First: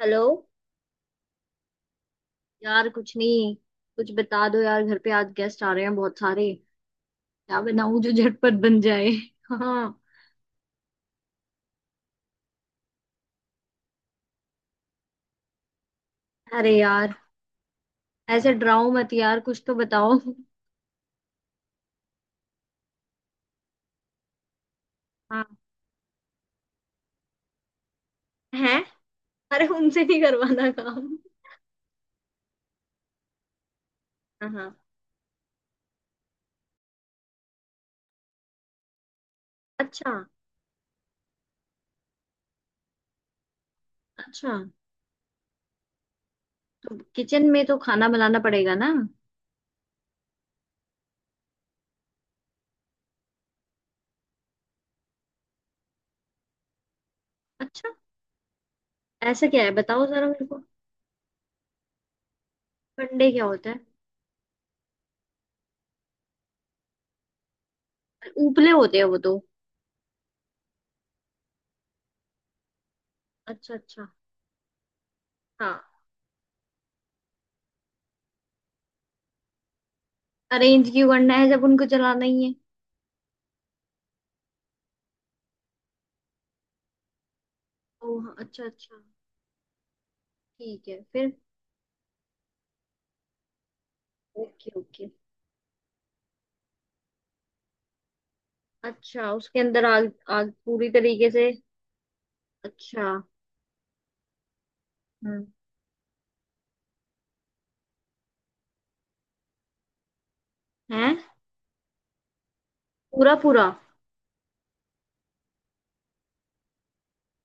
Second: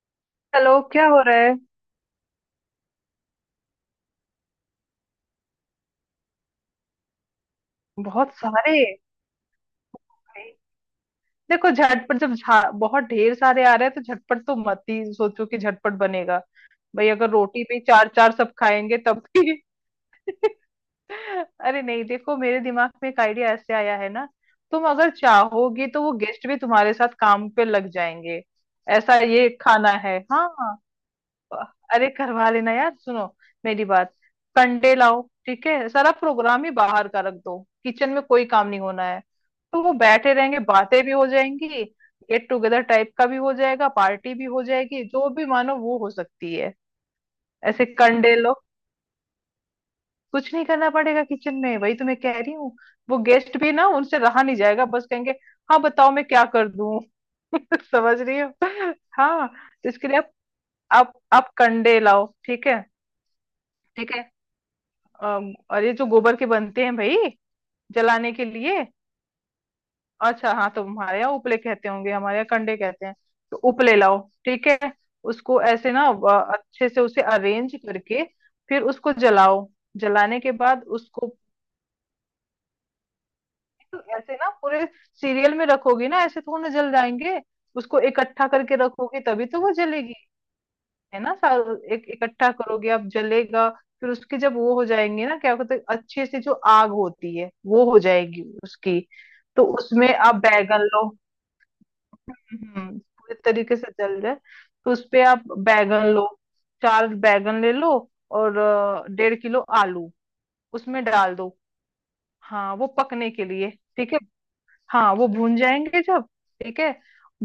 Hello. चलो, क्या हो रहा है। यार कुछ नहीं, कुछ बता दो यार। घर पे आज गेस्ट आ रहे हैं बहुत सारे। क्या बनाऊं जो बहुत झटपट सारे। बन जाए? हाँ। देखो झटपट जब बहुत ढेर सारे आ रहे हैं तो झटपट तो मत ही सोचो कि झटपट बनेगा। अरे भाई यार, अगर रोटी भी चार चार ऐसे सब डराओ खाएंगे मत तब यार, भी। कुछ तो बताओ। अरे नहीं देखो, मेरे दिमाग में एक आइडिया ऐसे आया है ना। तुम अगर हाँ। चाहोगी तो वो गेस्ट भी तुम्हारे साथ काम पे लग जाएंगे। है। ऐसा ये अरे खाना उनसे है, नहीं करवाना हाँ। काम। अरे करवा लेना यार, सुनो मेरी बात। हाँ हाँ। कंडे लाओ, ठीक है। सारा प्रोग्राम ही बाहर का रख दो। किचन में कोई काम नहीं होना है। तो वो अच्छा। बैठे रहेंगे, बातें भी हो जाएंगी। गेट टुगेदर टाइप का भी हो जाएगा, पार्टी भी अच्छा, हो जाएगी, जो भी मानो वो हो सकती है। तो किचन में तो ऐसे खाना कंडे बनाना लो। पड़ेगा ना? कुछ नहीं करना पड़ेगा किचन में, वही तो मैं कह रही हूँ। वो गेस्ट भी ना, उनसे रहा नहीं जाएगा, बस कहेंगे हाँ बताओ मैं क्या कर दूं। अच्छा, समझ रही हो। ऐसा हाँ। क्या है तो बताओ इसके लिए जरा आप मेरे को। आप कंडे लाओ, ठीक है। अंडे क्या होता है? ठीक है। और ये जो गोबर के बनते हैं भाई, जलाने के उपले लिए। होते हैं वो तो। अच्छा हाँ, तो हमारे यहाँ उपले कहते होंगे, हमारे यहाँ कंडे कहते हैं। तो अच्छा उपले अच्छा। लाओ, ठीक है। उसको हाँ, ऐसे ना अच्छे से उसे अरेंज करके, फिर उसको जलाओ। जलाने के बाद अरेंज क्यों करना उसको है जब उनको चलाना ही है? ऐसे ना पूरे सीरियल में रखोगी ना, ऐसे थोड़ा जल जाएंगे। उसको ओह इकट्ठा अच्छा करके अच्छा, रखोगी तभी तो वो जलेगी। ठीक है है फिर। ना, सारा एक इकट्ठा करोगे आप, जलेगा। फिर उसके, जब ओके वो हो ओके। जाएंगे ना, क्या कहते हैं, अच्छे से जो आग होती है वो हो जाएगी उसकी। अच्छा, उसके तो अंदर उसमें आग? आप आग बैगन पूरी लो। तरीके से? हम्म, अच्छा। पूरे तरीके से जल जाए। तो उसपे आप हम्म। बैगन लो, चार बैगन ले लो, और 1.5 किलो आलू उसमें है। डाल दो। हाँ, वो पकने पूरा के पूरा? लिए, ठीक है। हाँ, वो भून जाएंगे जब, ठीक है।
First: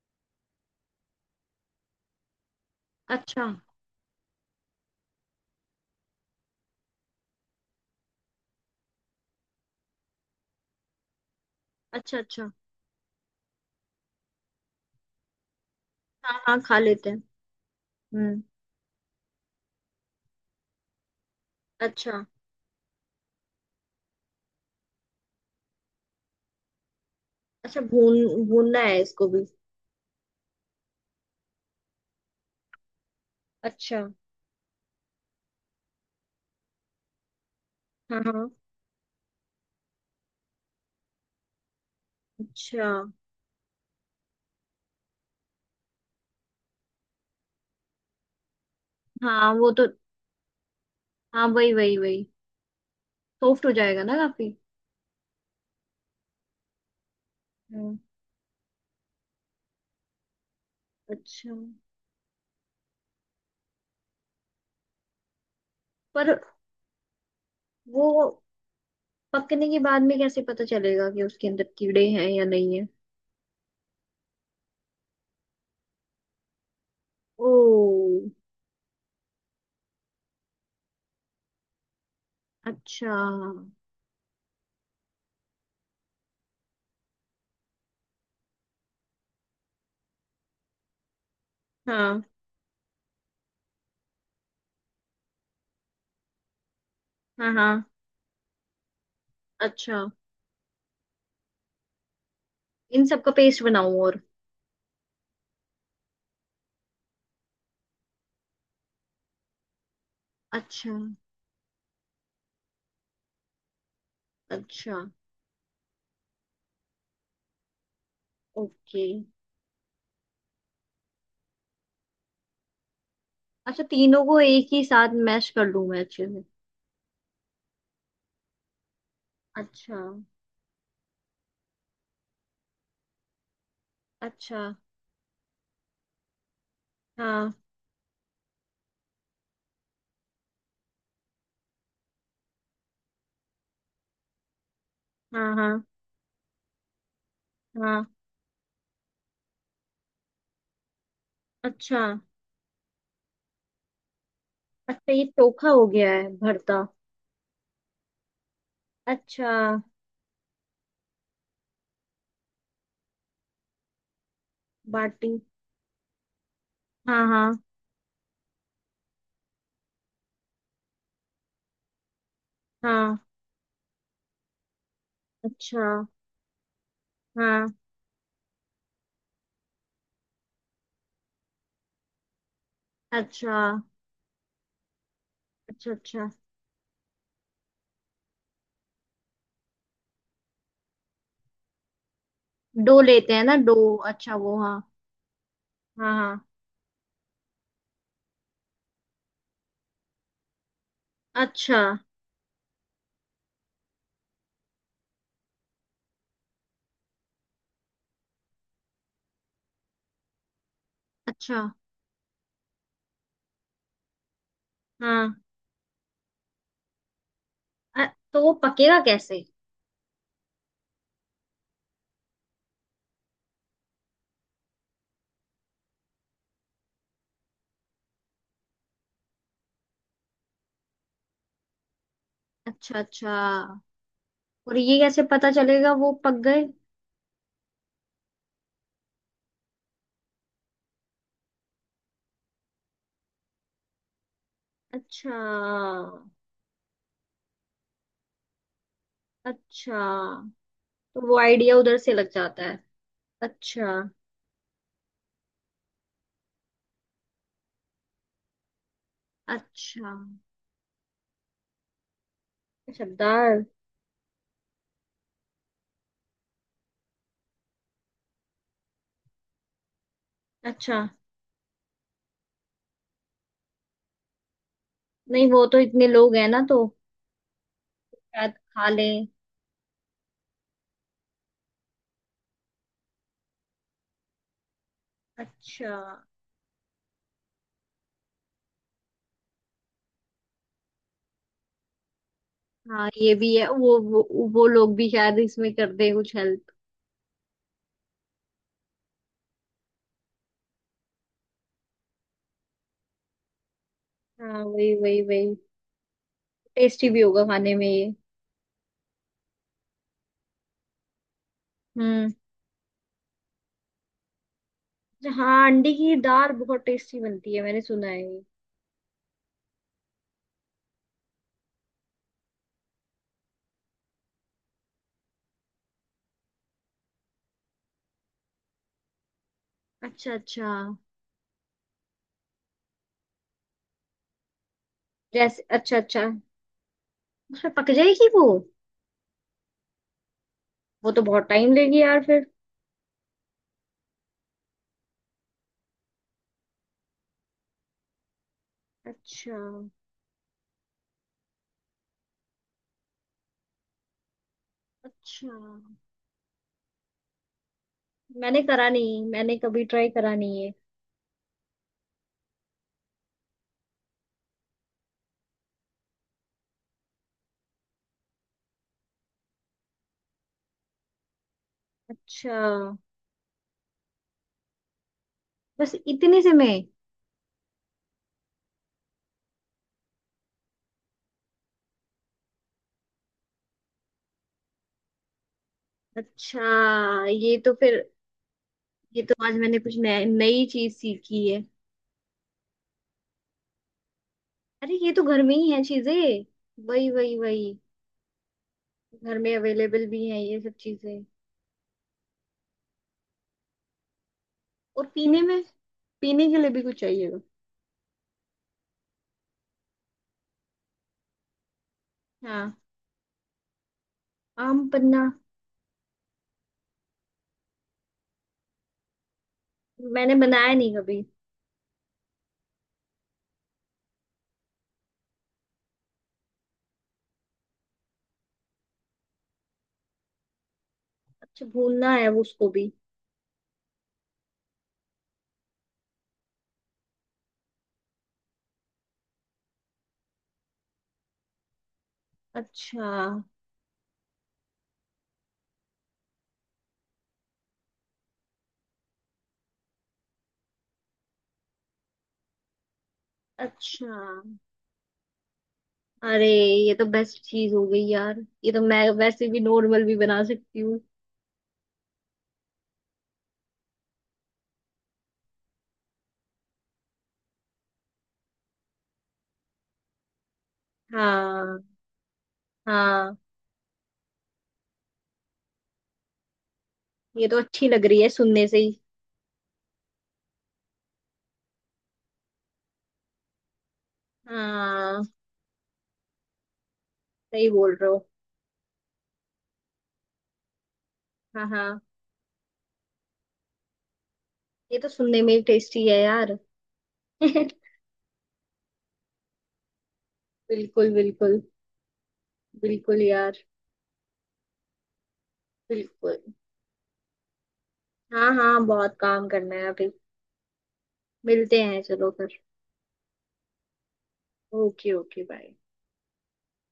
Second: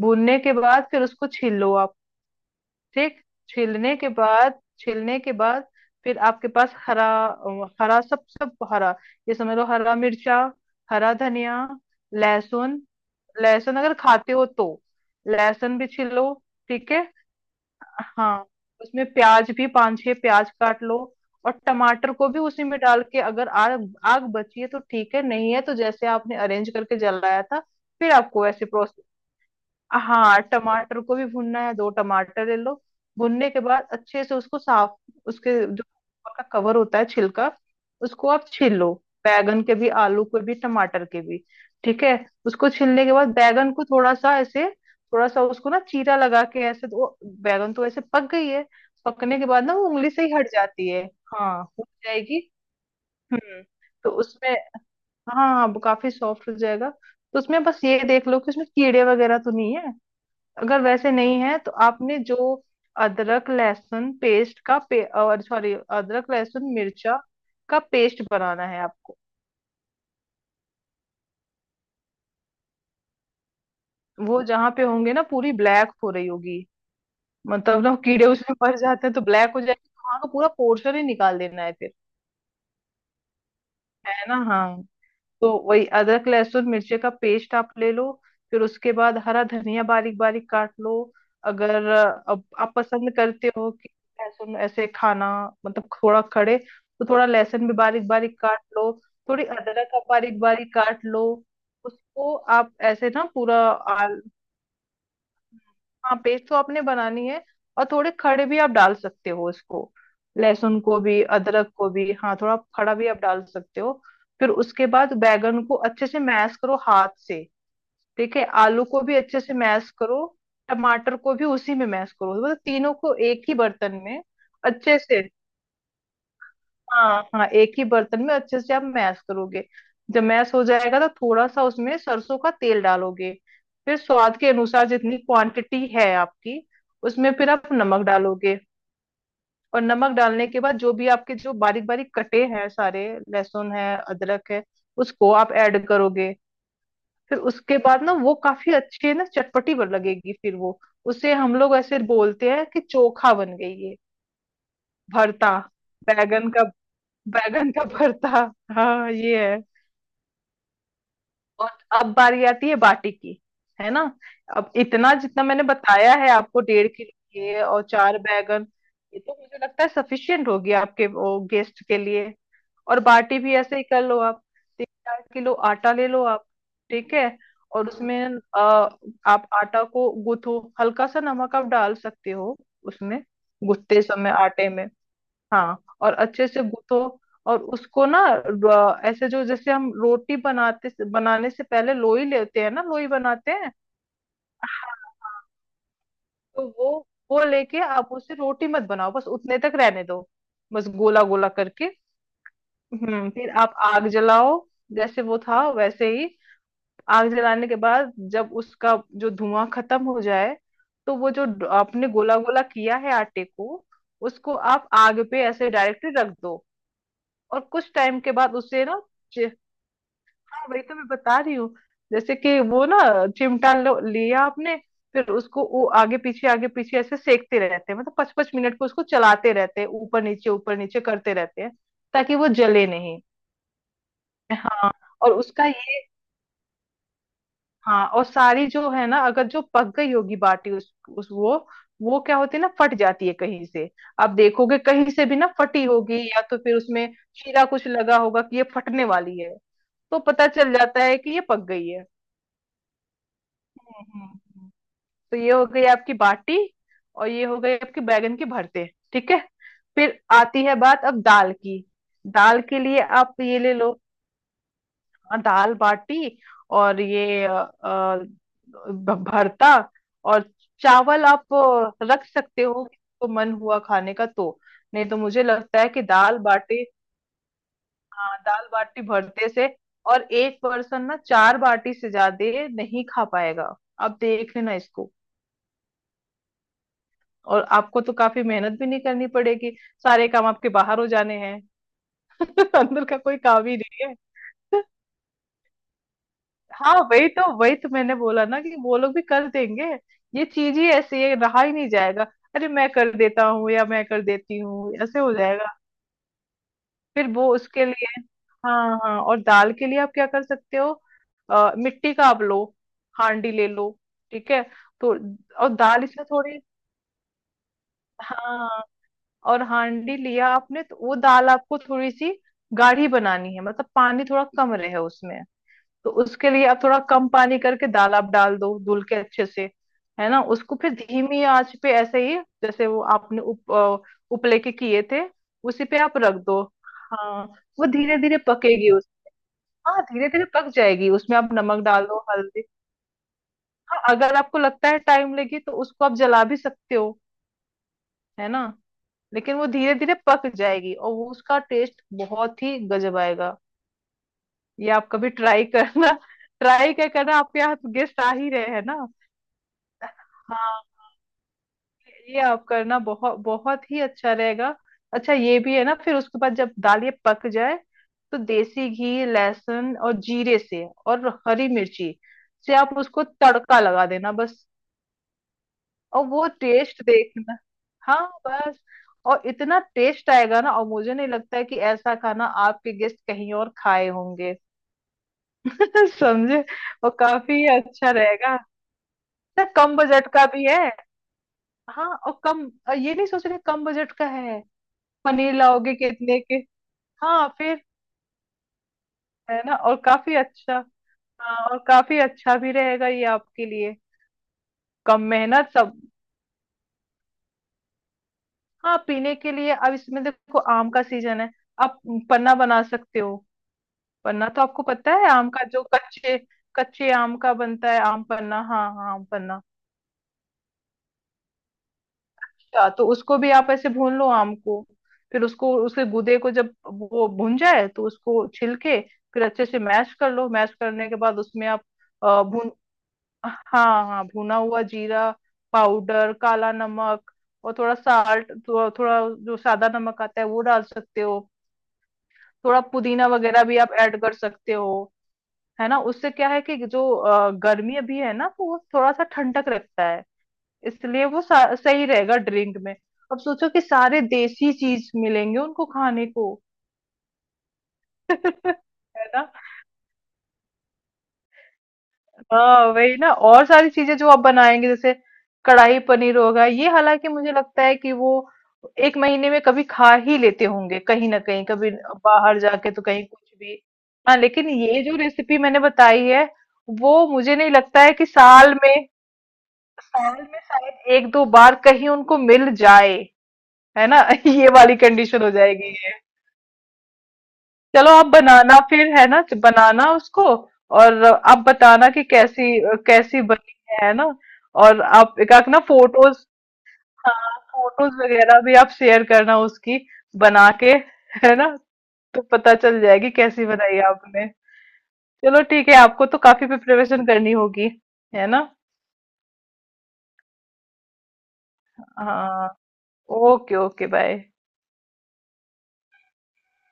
भूनने के बाद फिर उसको छील लो आप, ठीक। अच्छा। छीलने के बाद फिर आपके पास हरा, हरा सब, सब हरा, ये समझ लो, हरा मिर्चा, हरा धनिया, अच्छा, अच्छा। लहसुन। लहसुन अगर खाते हो तो लहसुन भी छीलो, हाँ हाँ, खा ठीक है। लेते हैं। हाँ। हम्म। उसमें प्याज भी पांच छह प्याज काट लो। और टमाटर अच्छा। को भी उसी में डाल के, अगर आग आग बची है तो ठीक है, नहीं है तो जैसे आपने अरेंज करके जलाया था, अच्छा, फिर आपको भून वैसे भूनना है प्रोसेस। इसको भी? हाँ, टमाटर को भी भूनना है, दो टमाटर ले लो। भुनने के बाद अच्छा। अच्छे से उसको साफ, उसके जो ऊपर का कवर होता है, छिलका, हाँ उसको आप हाँ। छील लो। बैगन के भी, आलू के भी, टमाटर के भी, ठीक है। उसको अच्छा। छीलने के बाद बैगन को थोड़ा सा ऐसे, थोड़ा सा उसको ना चीरा लगा के, ऐसे तो वो बैगन तो ऐसे पक गई है। पकने के हाँ बाद वो ना तो। वो उंगली से ही हट जाती है। हाँ, हाँ, वही हो वही वही। जाएगी। हम्म। सॉफ्ट हो जाएगा तो ना काफी। उसमें, हाँ हाँ, वो काफी सॉफ्ट हो जाएगा। तो उसमें बस हम्म। ये देख लो कि उसमें कीड़े वगैरह तो नहीं है। अगर वैसे नहीं अच्छा। है तो आपने जो अदरक लहसुन और सॉरी, अदरक पर लहसुन मिर्चा का वो पेस्ट बनाना है आपको। पकने के बाद में कैसे पता चलेगा कि उसके अंदर कीड़े हैं या नहीं है? वो जहां पे होंगे ना, पूरी ब्लैक हो रही होगी। ओ। मतलब ना कीड़े उसमें मर जाते हैं तो ब्लैक हो जाएगी, तो वहां का पूरा पोर्शन ही निकाल देना है फिर, अच्छा। है ना। हाँ। तो वही अदरक लहसुन मिर्ची का पेस्ट आप ले लो। फिर उसके बाद हरा धनिया बारीक बारीक काट लो। अगर हाँ अब आप पसंद करते हो कि लहसुन ऐसे खाना, मतलब थोड़ा खड़े, तो थोड़ा हाँ। लहसुन भी हाँ। बारीक बारीक काट लो। थोड़ी अदरक आप अच्छा, बारीक बारीक काट लो। उसको आप इन ऐसे सब ना का पूरा पेस्ट बनाऊं? और आल हाँ, पेस्ट तो आपने बनानी है, और थोड़े खड़े भी आप डाल सकते हो इसको, लहसुन अच्छा। को भी अदरक को भी। हाँ, थोड़ा खड़ा भी आप डाल सकते हो। फिर उसके अच्छा। बाद बैगन को अच्छे से मैश करो हाथ से, ठीक है। आलू को ओके। भी अच्छे से मैश करो। टमाटर को भी उसी में मैश करो, मतलब तीनों को एक ही अच्छा, बर्तन में तीनों को एक ही अच्छे साथ से। मैश कर लूं मैं अच्छे से? हाँ हाँ, एक ही बर्तन में अच्छे से आप मैश करोगे। अच्छा। जब मैश हो जाएगा तो थोड़ा सा उसमें सरसों का तेल डालोगे। फिर स्वाद के अच्छा। अनुसार जितनी क्वांटिटी है आपकी, उसमें फिर हाँ। आप नमक डालोगे। और नमक डालने के बाद जो भी आपके जो बारीक बारीक कटे हैं सारे, लहसुन है, अदरक है, उसको आप हाँ हाँ। ऐड करोगे। फिर उसके बाद हाँ। ना वो काफी अच्छे ना चटपटी बन लगेगी, फिर वो, उसे हम लोग ऐसे अच्छा। बोलते हैं कि चोखा बन गई ये, अच्छा, ये भरता, चोखा हो गया है बैगन का, भरता? बैगन का भरता। हाँ, ये अच्छा। है। और अब बारी आती है बाटी की, है ना। अब इतना बाटी? जितना मैंने बताया है आपको, डेढ़ हाँ किलो हाँ। ये और चार बैगन, ये तो मुझे लगता है सफिशियंट होगी आपके वो गेस्ट के लिए। और हाँ। बाटी भी ऐसे ही कर लो आप। 3-4 किलो अच्छा। आटा ले लो आप, ठीक है। हाँ। और उसमें आप आटा को गूथो, हल्का सा नमक आप डाल सकते हो उसमें, अच्छा। गूथते समय आटे में। हाँ, अच्छा। और अच्छा, अच्छे से गूथो। और उसको ना, ऐसे जो, जैसे हम रोटी बनाते बनाने से पहले लोई लेते हैं ना, डो लोई लेते हैं बनाते ना हैं। डो, अच्छा वो। हाँ। हाँ, हाँ। हाँ हाँ। तो वो लेके आप उसे रोटी मत बनाओ, बस उतने तक रहने दो, बस गोला गोला अच्छा। करके। हम्म। फिर आप आग जलाओ, जैसे वो था वैसे ही। आग जलाने के बाद जब उसका जो धुआं खत्म हो जाए, तो वो जो अच्छा। आपने गोला गोला किया है आटे को, उसको आप आग हाँ। पे ऐसे डायरेक्टली रख दो। और कुछ अ- टाइम के तो वो बाद उसे पकेगा ना, कैसे? चि- हाँ, वही तो मैं बता रही हूँ। जैसे कि वो ना, चिमटा लिया आपने, फिर उसको वो आगे पीछे ऐसे सेकते रहते हैं, मतलब पाँच पाँच मिनट को उसको चलाते रहते हैं, ऊपर नीचे करते रहते हैं, ताकि वो जले अच्छा नहीं। अच्छा। और हाँ, ये कैसे और पता उसका चलेगा ये, वो पक गए? हाँ, और सारी जो है ना, अगर जो पक गई होगी बाटी, उस वो क्या होती है ना, फट जाती है कहीं से। आप देखोगे कहीं से अच्छा। भी ना फटी होगी, या तो फिर उसमें शीरा कुछ लगा होगा कि ये फटने वाली है। अच्छा, तो पता चल जाता है तो कि वो ये पक आइडिया गई उधर है। से लग जाता है। हम्म, अच्छा। हम्म, हम्म। तो ये हो गई आपकी बाटी, और ये हो गई आपकी बैगन की भरते, ठीक है। अच्छा। फिर आती है बात अब दाल की। दाल के लिए आप ये शब्दार। ले लो, दाल बाटी और ये भरता। और अच्छा। चावल आप रख सकते हो, तो मन हुआ खाने का तो, नहीं तो मुझे नहीं, वो तो लगता है कि इतने लोग दाल हैं ना, बाटी। तो हाँ, शायद दाल खा बाटी लें। भरते से। और एक पर्सन ना चार बाटी से ज्यादा नहीं खा पाएगा, आप देख लेना इसको। अच्छा। और आपको तो काफी मेहनत भी नहीं करनी पड़ेगी, सारे काम आपके बाहर हो जाने हैं। अंदर हाँ का ये कोई भी काम है। ही वो नहीं है। वो लोग भी शायद इसमें कर दे कुछ हेल्प। हाँ, वही तो मैंने बोला ना कि वो लोग भी कर देंगे। ये चीज ही ऐसी है, रहा ही नहीं जाएगा। अरे मैं कर देता हूँ या मैं कर देती हाँ, वही हूँ, ऐसे वही हो वही। जाएगा। टेस्टी भी फिर होगा वो खाने उसके में ये। लिए, हाँ हाँ, और दाल के लिए आप क्या कर सकते हो, मिट्टी का हम्म। आप लो, हांडी ले लो, ठीक है। तो हाँ और अंडे दाल की इसमें दाल थोड़ी, बहुत टेस्टी बनती है मैंने सुना है ये। हाँ, और हांडी लिया आपने तो वो दाल आपको थोड़ी सी गाढ़ी बनानी है, मतलब पानी थोड़ा कम रहे उसमें। तो उसके लिए आप थोड़ा कम पानी करके दाल आप डाल दो धुल के अच्छे से, है अच्छा ना। अच्छा। उसको फिर धीमी आंच पे ऐसे ही, जैसे वो आपने उपले के किए थे, जैसे उसी अच्छा पे आप अच्छा। रख दो। हाँ, उसमें वो पक धीरे जाएगी धीरे वो? पकेगी उस हाँ, धीरे धीरे पक जाएगी, वो तो उसमें बहुत आप टाइम नमक लेगी डाल दो, यार फिर। हल्दी। हाँ, अगर आपको लगता है टाइम लगी तो उसको आप जला भी सकते हो, है ना। लेकिन अच्छा। वो धीरे धीरे पक जाएगी और वो, उसका टेस्ट बहुत ही गजब आएगा। ये आप कभी अच्छा। ट्राई करना। ट्राई क्या करना, आपके हाथ गेस्ट आ ही मैंने रहे हैं करा ना। नहीं, मैंने कभी ट्राई करा नहीं है। हाँ, ये आप करना, बहुत बहुत ही अच्छा रहेगा। अच्छा ये भी है ना, फिर उसके बाद जब दाल ये पक जाए, तो देसी घी, लहसुन और जीरे से और हरी मिर्ची अच्छा। से आप उसको तड़का लगा देना बस। बस और इतने वो से मैं? टेस्ट देखना। हाँ, बस। और इतना टेस्ट आएगा ना, और मुझे नहीं लगता है कि ऐसा खाना आपके गेस्ट कहीं और खाए होंगे। अच्छा। समझे, और ये काफी तो फिर, अच्छा रहेगा ये तो आज ना, मैंने कम कुछ नया- बजट का भी नई है। चीज सीखी है। हाँ, और कम, ये नहीं सोच रहे कम बजट का है, अरे ये तो घर पनीर में ही है लाओगे कितने चीजें। के। वही वही हाँ, वही। फिर घर में है ना, और अवेलेबल भी काफी हैं ये सब अच्छा। चीजें। हाँ, और काफी अच्छा भी रहेगा ये आपके लिए, और कम पीने में? मेहनत सब। पीने के लिए भी कुछ चाहिएगा। हाँ, पीने के लिए अब इसमें देखो, आम का सीजन है, आप पन्ना हाँ। बना सकते हो। पन्ना तो आपको आम पता पन्ना? है, आम का जो कच्चे, कच्चे आम का बनता है आम पन्ना। हाँ हाँ, आम पन्ना। मैंने बनाया नहीं कभी। अच्छा, तो उसको भी आप ऐसे भून लो, आम को। फिर उसको, उसके गूदे को जब वो भून जाए तो उसको छिल के फिर अच्छे से मैश कर लो। मैश करने के बाद अच्छा, उसमें आप भूनना है वो अ, उसको भून भी? हाँ हाँ, भुना हुआ जीरा पाउडर, काला नमक, और थोड़ा साल्ट, थोड़ा थोड़ा जो सादा नमक आता है वो डाल सकते हो। थोड़ा अच्छा। पुदीना वगैरह भी आप ऐड कर सकते हो, है ना। उससे क्या है कि जो गर्मी अभी है ना, तो वो थोड़ा सा ठंडक रखता है, इसलिए वो सही रहेगा ड्रिंक में। अब सोचो कि अच्छा। सारे देसी चीज मिलेंगे उनको खाने अरे को। ये तो बेस्ट चीज हो गई यार, ये तो मैं है ना। वैसे भी नॉर्मल भी बना सकती हूँ। हाँ, वही ना, और सारी चीजें जो आप बनाएंगे, जैसे कढ़ाई पनीर होगा, ये हालांकि मुझे लगता है कि वो एक महीने में कभी खा ही लेते होंगे, कहीं ना कहीं हाँ कभी बाहर जाके तो, कहीं हाँ। कुछ भी। हाँ, लेकिन ये जो रेसिपी मैंने बताई है, वो ये मुझे तो नहीं अच्छी लगता लग है रही कि है सुनने साल से ही। में, शायद एक दो बार कहीं उनको मिल जाए, है ना। ये वाली हाँ, कंडीशन हो जाएगी। सही बोल रहे चलो, हो। आप बनाना फिर, है ना, बनाना उसको। और आप हाँ हाँ। बताना कि कैसी, कैसी बनी है ना। ये और तो आप सुनने एक में ही आध ना टेस्टी है फोटोज, यार। हाँ, फोटोज वगैरह भी आप शेयर करना उसकी, बना के, बिल्कुल बिल्कुल। है ना। तो पता चल बिल्कुल जाएगी यार। कैसी बनाई आपने। चलो ठीक है, आपको तो बिल्कुल। काफी प्रिपरेशन करनी होगी, है हाँ ना। हाँ, बहुत काम करना है अभी। मिलते हैं चलो फिर। हाँ। Okay okay, bye. Okay okay bye.